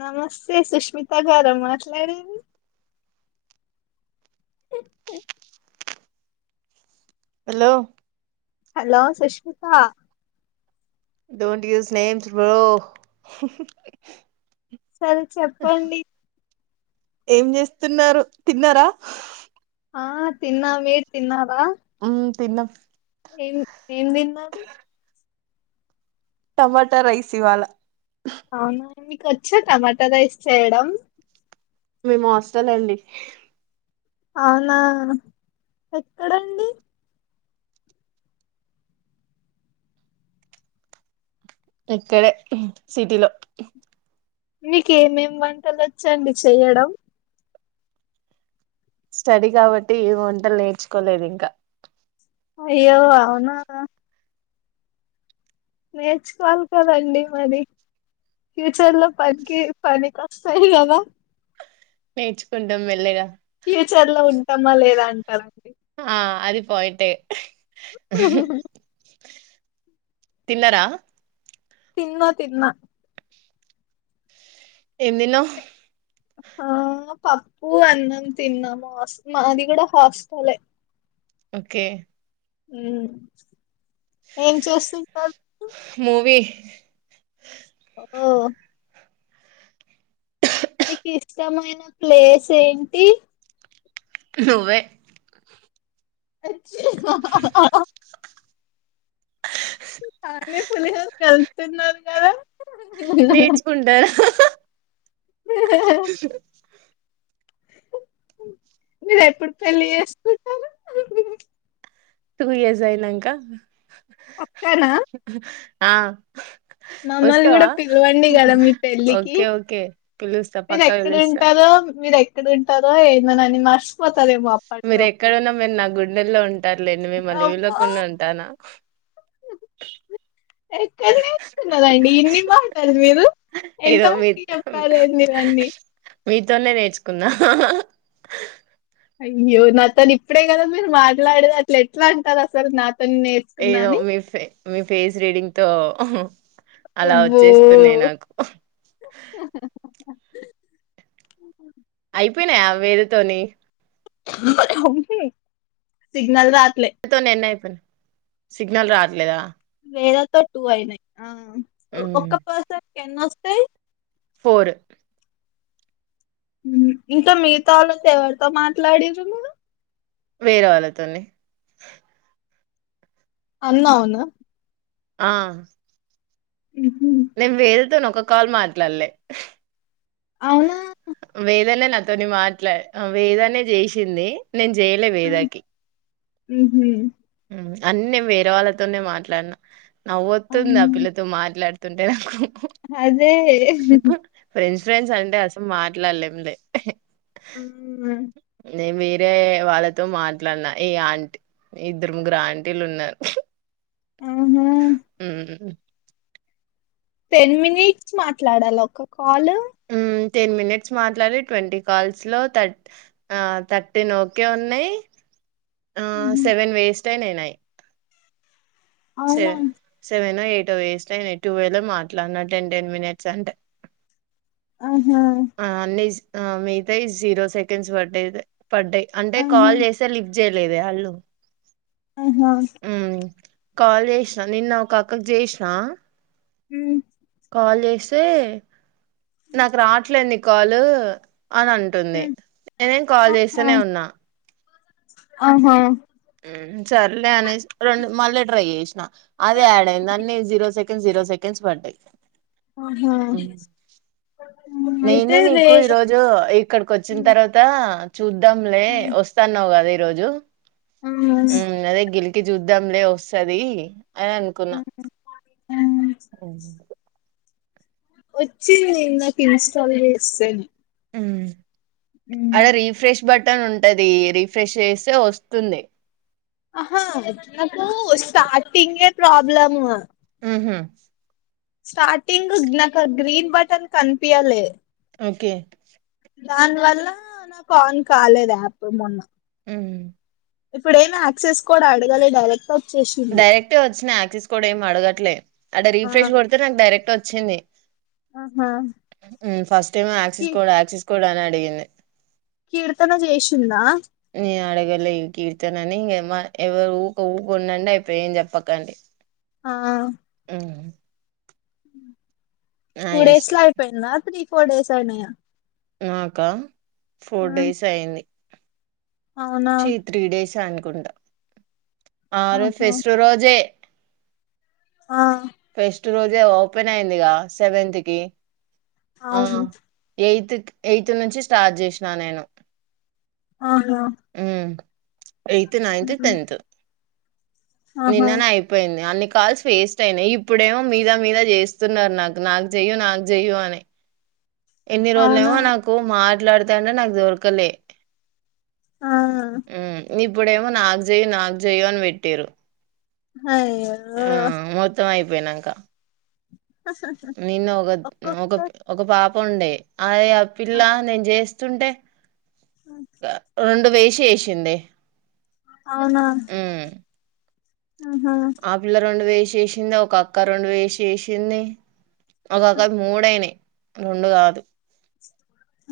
నమస్తే సుష్మిత గారా మాట్లాడేది hello hello Sushmita don't use names bro సరే చెప్పండి ఏం చేస్తున్నారు తిన్నారా ఆ తిన్నా మీరు తిన్నారా మ్మ్ తిన్నం ఏం ఏం తిన్నారు టమాటా రైస్ ఇవాళ అవునా మీకు ఒచ్చా టమాటా రైస్ చేయడం మేము హాస్టల్ అండి అవునా ఎక్కడండి ఇక్కడే సిటీలో మీకేమేమ్ వంటలు ఒచ్చండి చెయ్యడం స్టడీ కాబట్టి ఏ వంటలు నేర్చుకోలేదు ఇంకా అయ్యో అవునా నేర్చుకోవాలి కదండి మరి ఫ్యూచర్ లో పనికి పనికొస్తాయ్ కదా నేర్చుకుంటా మెల్లగా ఫ్యూచర్ లో ఉంటామా లేదా అంటారండి రైటే తిన్నరా తిన్నా తిన్నా ఏం తిన్నవ్ ఆ ఆ పప్పు అన్నం తిన్నా హాస్ మాది కూడా హాస్టలే ఓకే ఏం చేస్తుంటారు మూవీ ఓ మీకు ఇష్టమైన ప్లేస్ ఏంటి నువ్వే అచ్చా, బానే పులిహోర కలుపుతున్నారు కదా నేర్చుకుంటారా మీరెపుడు పెళ్లి చేసుకుం టూ ఇయర్స్ అయినాంక పక్కానా ఆ కూడా వస్తావా పిలవండి కదా మీ పెళ్ళికి ఓకే ఓకే పిలుస్తా మీరు పక్కా ఎక్కడ పిలుస్తా ఉంటారో మీరు ఎక్కడ ఉంటారో ఏమో నన్ను మర్చిపోతారేమో మీరు అప్పట్లోపు ఎక్కడన్నా మీరు నా గుండెల్లో ఉంటారులేండి మేము మలి వళ్లోకుడా అబ్బో ఉంటానా ఎక్కడ ఎకున్నదండి ఇన్ని మాట్లాడదు మీరు ఎంత ఏదో మీ మందికి చెప్పాలదు ఇవన్నీ మీతోనే నేర్చుకుందా అయ్యో నా తను ఇప్పుడే కదా మీరు మాట్లాడేది అట్లా ఎట్లా అంటారు అసలు నా ని ఏదో నేర్చుకున్నాని మీ ఫే మీ ఫేస్ రీడింగ్ తో అలా అబ్బో వచ్చేస్తున్నా నాకు అయిపోయినాయా వేధతోని సిగనల్ రాత్ర తో నన్న అయిపోయిను సిగ్నల్ రావట్లేదా వేలతో టూ అయినాయి ఒక్క పర్సన్ క ఎన్నొస్తాయి ఫోరు ఇంకా మీిగతా వాళ్ళతో ఎవరితో మాట్లాడరు మీరు వేరే వాళ్ళతోనే అన్నా అవును ఆ ఉ నేను వేదతోను ఒక కాల్ మాట్లాడలే అవునా వేదనే నాకు నాతోని మాట్లా వేదానే చేసింది నేను చేయలే వేదాకి ఉ అన్న నేను వేరే వాళ్ళతోనే మాట్లాడిన నవ్వుతుంది ఆ అవునా పిల్లతో మాట్లాడుతుంటే నాకు అదే ఫ్రెండ్స్ ఫ్రెండ్స్ అంటే అసలు మాట్లాడలేంలే అ నేను వరే వాళ్ళతో మాట్లాడిన ఈ ఆంటీ ఇద్దరు ము గ్రా ఆంటీలు ఉన్నారు అవు ఉ టెన్ మినిట్స్ మాట్లాడాలి ఒక కాల్ హ్మ్ టెన్ మినిట్స్ మాట్లాడి ట్వంటీ కాల్స్ లోథ థర్టీన్ ఓకే ఉన్నాయి ఆ సెవెన్ వేస్ట్ అయి నైన్యి అవునా సవన్ సెవెనా ఎయిట్ వేస్టువేల్ మాట్లాడిన టెన్ టెన్ మినిట్స్ అంటే ఆహా ఆ అన్ని మీితోా జీరో సెకండ్స్ బర్డే పడ్డాయి్ అంటే ఆహా కాల్ చేస్తే లిఫ్ట్ చేయలేదు వాళ్ళు ఆహా కాలు చేసినా నిన్న ఒక అక్కకి చేసిన హ కాల్ చేసి నాకు రావట్లేంది కాల్ అని అంటుంది ఉమ్, నేనేం కాల్ ఆహా చేస్తేనే ఉన్నా ఆహా సరలే అనేసి రెండు మళ్ళీ ట్రై చేసిన అదే యాడ్ అయింది దాన్నిీ జీరో సెకండ్ జీరో సెకండ్ బంట ఆహా ఉమ్, నేనే అయితే నీకు లేదు ఈరోోజు ఇక్కడికి వచ్చిన ఉమ్, తర్వాత చూద్దాంలే వస్తాన్నావు కదా ఈరోోజు ఆ కి చూద్దాంలే వస్తుది అని అనుకున్నా ఆ, ఉమ్. వచ్చి నే నాకు ఇన్స్టాల్ చేస్తాను అడ రీఫ్రెష్ బటన్ ఉంటది రిఫ్రెష్ చేస్తే వస్తుంది హా నాకు స్టార్టింగ్ ప్రాబ్లమ్ ఆహ స్టార్టింగ్ నాకు గ్రీన్ బటన్ కనిపియాలే ఓకే దాని వల్ల నాకు ఆన్ కాలేదు యాప్ మొన్న మ్మ్ ఇప్పుడ ఏమమి క్సెస్ కోడ్ ఆడగాలి డైరెక్ట్ వచ్చేసింది డైరెక్టే వచ్చినా యాక్సిస్ కూడా ఏమి అడగట్లే అదే ఆ రీఫ్రెష్ కొడితే నాకు డైరెక్ట్ వచ్చింది ఆహా first time key access code access code అని అడిగింది కీర్తన చేసిందా న అడగల్ ఇ కీర్తన నీ ఎవరు ఊక ఊక ఉండండి అయిపో ఏం చెప్పకండి ఆ మ్మ్ టూ డేస్ లో ఇష్టం అయిపోయిందా త్రీ ఫోర్ డేస్ అయినాయా నాక ఫోర్ ఆ డేస్ అయింది అవునా శీ త్రీ డేస్ అనుకుంట ఆరు ఆహా ఫెస్ రోజే ఆ రోజ ఓపెన్ అయింది క సెవెంత్ కి అవును ఎయిట్ ఎయిత్ నుంచి స్టార్ట్ చేసినా నేను ఆహా ఎయిత్ నైన్త్ ఉమ్, టెన్త్ ఆహా నిన్ననే అయిపోయింది అన్ని కాల్స్ వేస్ట్ అయినాయి ఇప్పుడేమో మీద మీద చేస్తున్నారు నాకు నాకు చెయ్య నాకు చెయ్య అని ఎన్ని రోజులు అవునా ఏమో నాకు మాట్లాడితేంటే నాకు దొరకలే ఆ ఇప్పుడేమో నాకు చెయ్య నాకు చెయ్య అని పెట్టారు అయ్యో ఆ మొత్తం అయిపోయినాక నిన్న ఒక ఒక ఒక్కొక్క ఒక పాప ఉండే ఆ ఆ పిల్ల నేను చేస్త వస్తుంటే రెండు వేసి వేసింది అవునా ఆహా ఆపిల్ల రెండు వేసిసింది ఒక అక్క రెండు వేసి చేసింది ఒకొక్క మూడయినాయి రెండు కాదు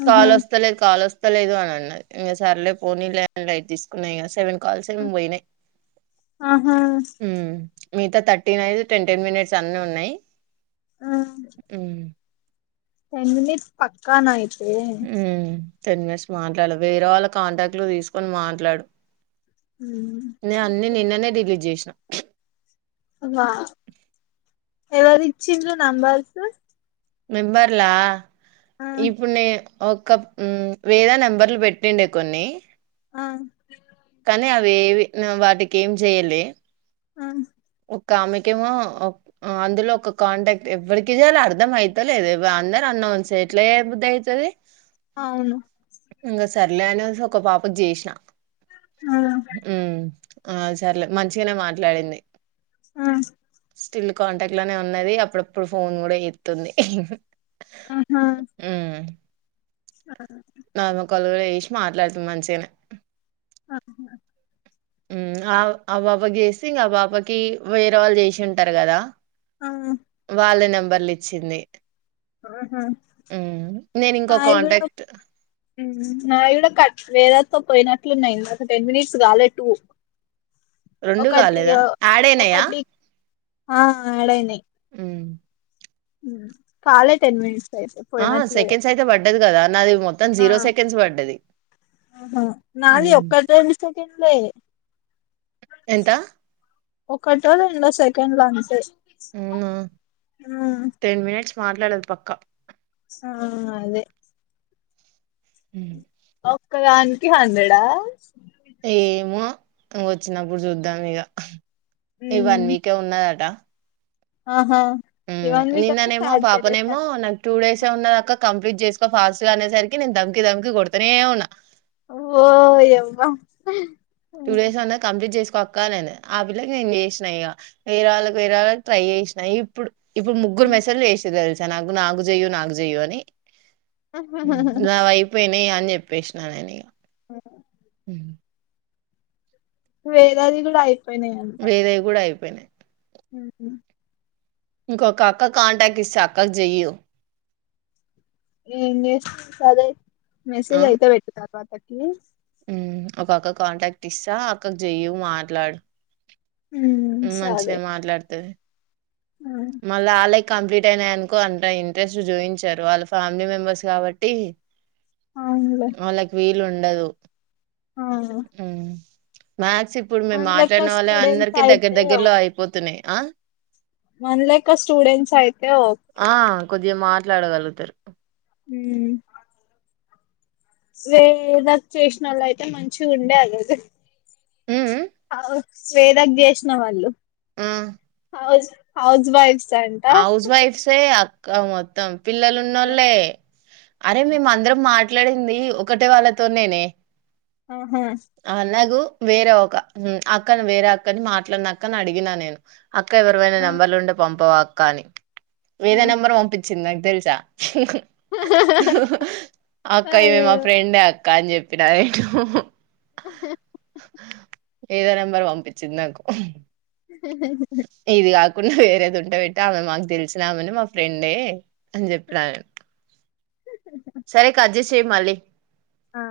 ఆహా కాలు వస్తాలేదు కాలు వస్త చెప్పలేదు అని అన్నారు ఇంక సార్లే పోనీ ల్యాండ్లైట్ తీసుకున్నా ఇక సెవెన్ కాల్స ముంబైనే ఆహా మిగతా థర్టీన్ అఐదు టెన్ టెన్ మినిట్స్ అన్ని ఉన్నాయి ఆ టెన్ మనిట్ పక్కన ఐతే ఉమ్ టెన్ మినిట్స్ మాట్లాడు వేరే వాళ్ళ కాంటాక్ట్లు తీసుకొని మాట్లాడు ఉమ్, నే అన్ని నిన్ననే రిలీజ్ చేసినా వా ఎవర ఇచ్చిండ్రు నంబర్స్ మెంబర్లా ఆ ఇప్పుడు న ఒ వేదా నెంబర్లు పెట్టిండే కొన్ని ఆ కానీ అవి ఏవి వాటికి ఏం చేయాలే ఆ ఒ ఆమెకేమో అందులో ఒక కాంటాక్ట్ ఎవరికి చేల అర్థం అయితేలేద అందరు నాన్సె ఎట్ల అయబుద్తది అవును సర్లేనే అనే సి ఒక పాప కి చేసిన ఆ ఆ సరలే మంచిగానే మాట్లాడింది ఆ స్టిల్ కాంటాక్ట్ లోనే ఉన్నది అప్పుడప్పుడు ఫోన్ కూడా చేత్తుంది ఆహా ఆ నలమ కలుగులు వేసి మాట్లాడుతుం మంచిగానే ఔనా ఆ ఆ బాబా చేస్తే ఇంకా ఆ బాబాకి వేరే వాళ్ళు చేసి ఉంటారు కదా ఆ వాళ్ళ నంబర్లు ఇచ్చింది ఉమ్ నేను ఇంకో హాయి కూడా కాంటాక్ట్ నావి కూడా కట్ వేదతో పోయినట్లున్నాయి ఒక టెన్ మినిట్స్ కాలె ట్టు రెండు ఒకటి కాలేదా యాడ్ అయినయా ఒకటి ఆ అడైనాయి హ కాలే టెన్ మినిట్స్ అయితే ఆ పోయినట్లేదు సెకండ్స్ అయితే పడ్డది కదా నాది మొత్తం ఆ జీరో సెకండ్స్ పడ్డది ఆహా నాది హ్మ్. ఒక్కటే మిస్టేక్ తినలే ఎంత ఒకటో రెండో సెకండ్ లో అంతే అవునా హమ్ టెన్ మినిట్స్ మాట్లాడదు పక్క ఆ అదే ఒక్కదనికి హండ్రెడ్ ఆ ఏమో వచ్చినప్పుడు చూద్దాం ఇగ ఈ వన్ ఉమ్ వీక్ కే ఉన్నదట ఆహా ఈ వన్ వీక్ అంటే నిన్ననేమో సాటర్డే పాపనేమో సండే నాకు టూ డేస్ ఉన్నాదా అక్క కంప్లీట్ చేసుకో ఫాస్ట్ గా అనేసరికి నేను దమ్కి దమ్కి కొడుతనే ఉన్నా ఓ ఏమ్ వ టూ డేస్ అన్నా కంప్లీట్ చేసి కొక్కాలని ఆ పిల్ల నేను చేసినాయి ఇగ వేరే వాళ్ళకి వేరే వాళ్ళకి ట్రై చేసినాయి ఇప్పుడు ఇప్పుడు ముగ్గురు మెసళ్లు చేస తెలుసా నాకు నాకు చెయ్య నాకు చెయ్య అని వెనేయాన్ చెప్పసిన ఇగ వేదది కూడా అయి వేరేవి కూడా అయిపోయినాయి ఉ ఇంకోక అక్క కాంటాక్ట్ ఇస్తా అక్కకి చెయ్యు ఏం చేస్తా సరే ఆ మెసేజ్ అయితే పెట్టు తా తర్వాత ప్లీజ్ ఒక అక్కకు కాంటాక్ట్ ఇస్తా అక్కకి చెయ్య మాట్లాడు ఉమ్, సరే మంచిదే మాట్లాడుతాది ఉమ్, మళ అలక్ కంప్లీట్ అయినానుకో అంత ఇంట్రెస్ట్ జోయించారు వాళ్ళ ఫ్యామిలీ మెంబర్స్ కాబట్టి అవునులే వాళ్ళకి వీలు ఉండదు ఆ. మ్యాథ్స్ ఇప్పుడు మన మేము లెక్క మాట్లాడిన వాళ్ళ స్టూడెంట్స్ అందరికి దగ్గర అయితే దగ్గర్లో అయిపోతున్నాయి మన్ లక స్టూడెంట్స్ అయితే ఓకే ఆ కొద్దిగా మాట్లాడగలుగుతారు హ వేద చేసిన వాళ్ళు అయితే మంచి ఉండే అలాద ఉమ్ అవ్ స్వేదక్ జేస్న వాళ్ళు ఆ హౌస్ హౌజ్ వైఫ్స్ అంట హౌజ్ వైఫ్సే అక్క మొత్తం పిల్లలున్నోళ్ళే అరే మేము అందరం మాట్లాడింది ఒకటే వాళ్ళతోనేనే ఆహా అలాగూ వేరే ఒక మ్మ్ ప్చ్ అక్కను వేరే అక్కని మాట్లాడిన అక్కని అడిగినా నేను అక్క ఎవరివైనా ఆ నెంబర్లు ఉంటే పంపవా అక్క అని ఆ వేరే నెంబర్ పంపిచ్చింది నాకు తెలుసా అక్క ఈమె మా అయ్యో ఫ్రెండ్ అక్కా అని జెప్పిన [unintelligible] ఏదో నెంబర్ పంపించ్చింది నాకు కుండా వేరేది ఉంటే పెట్టి ఆమె మాకు తెలిసినామెనే మా ఫ్రెండే అని చెప్పినా నేను సరే కర్జేస్ చేయ్ మళ్ళీ ఆ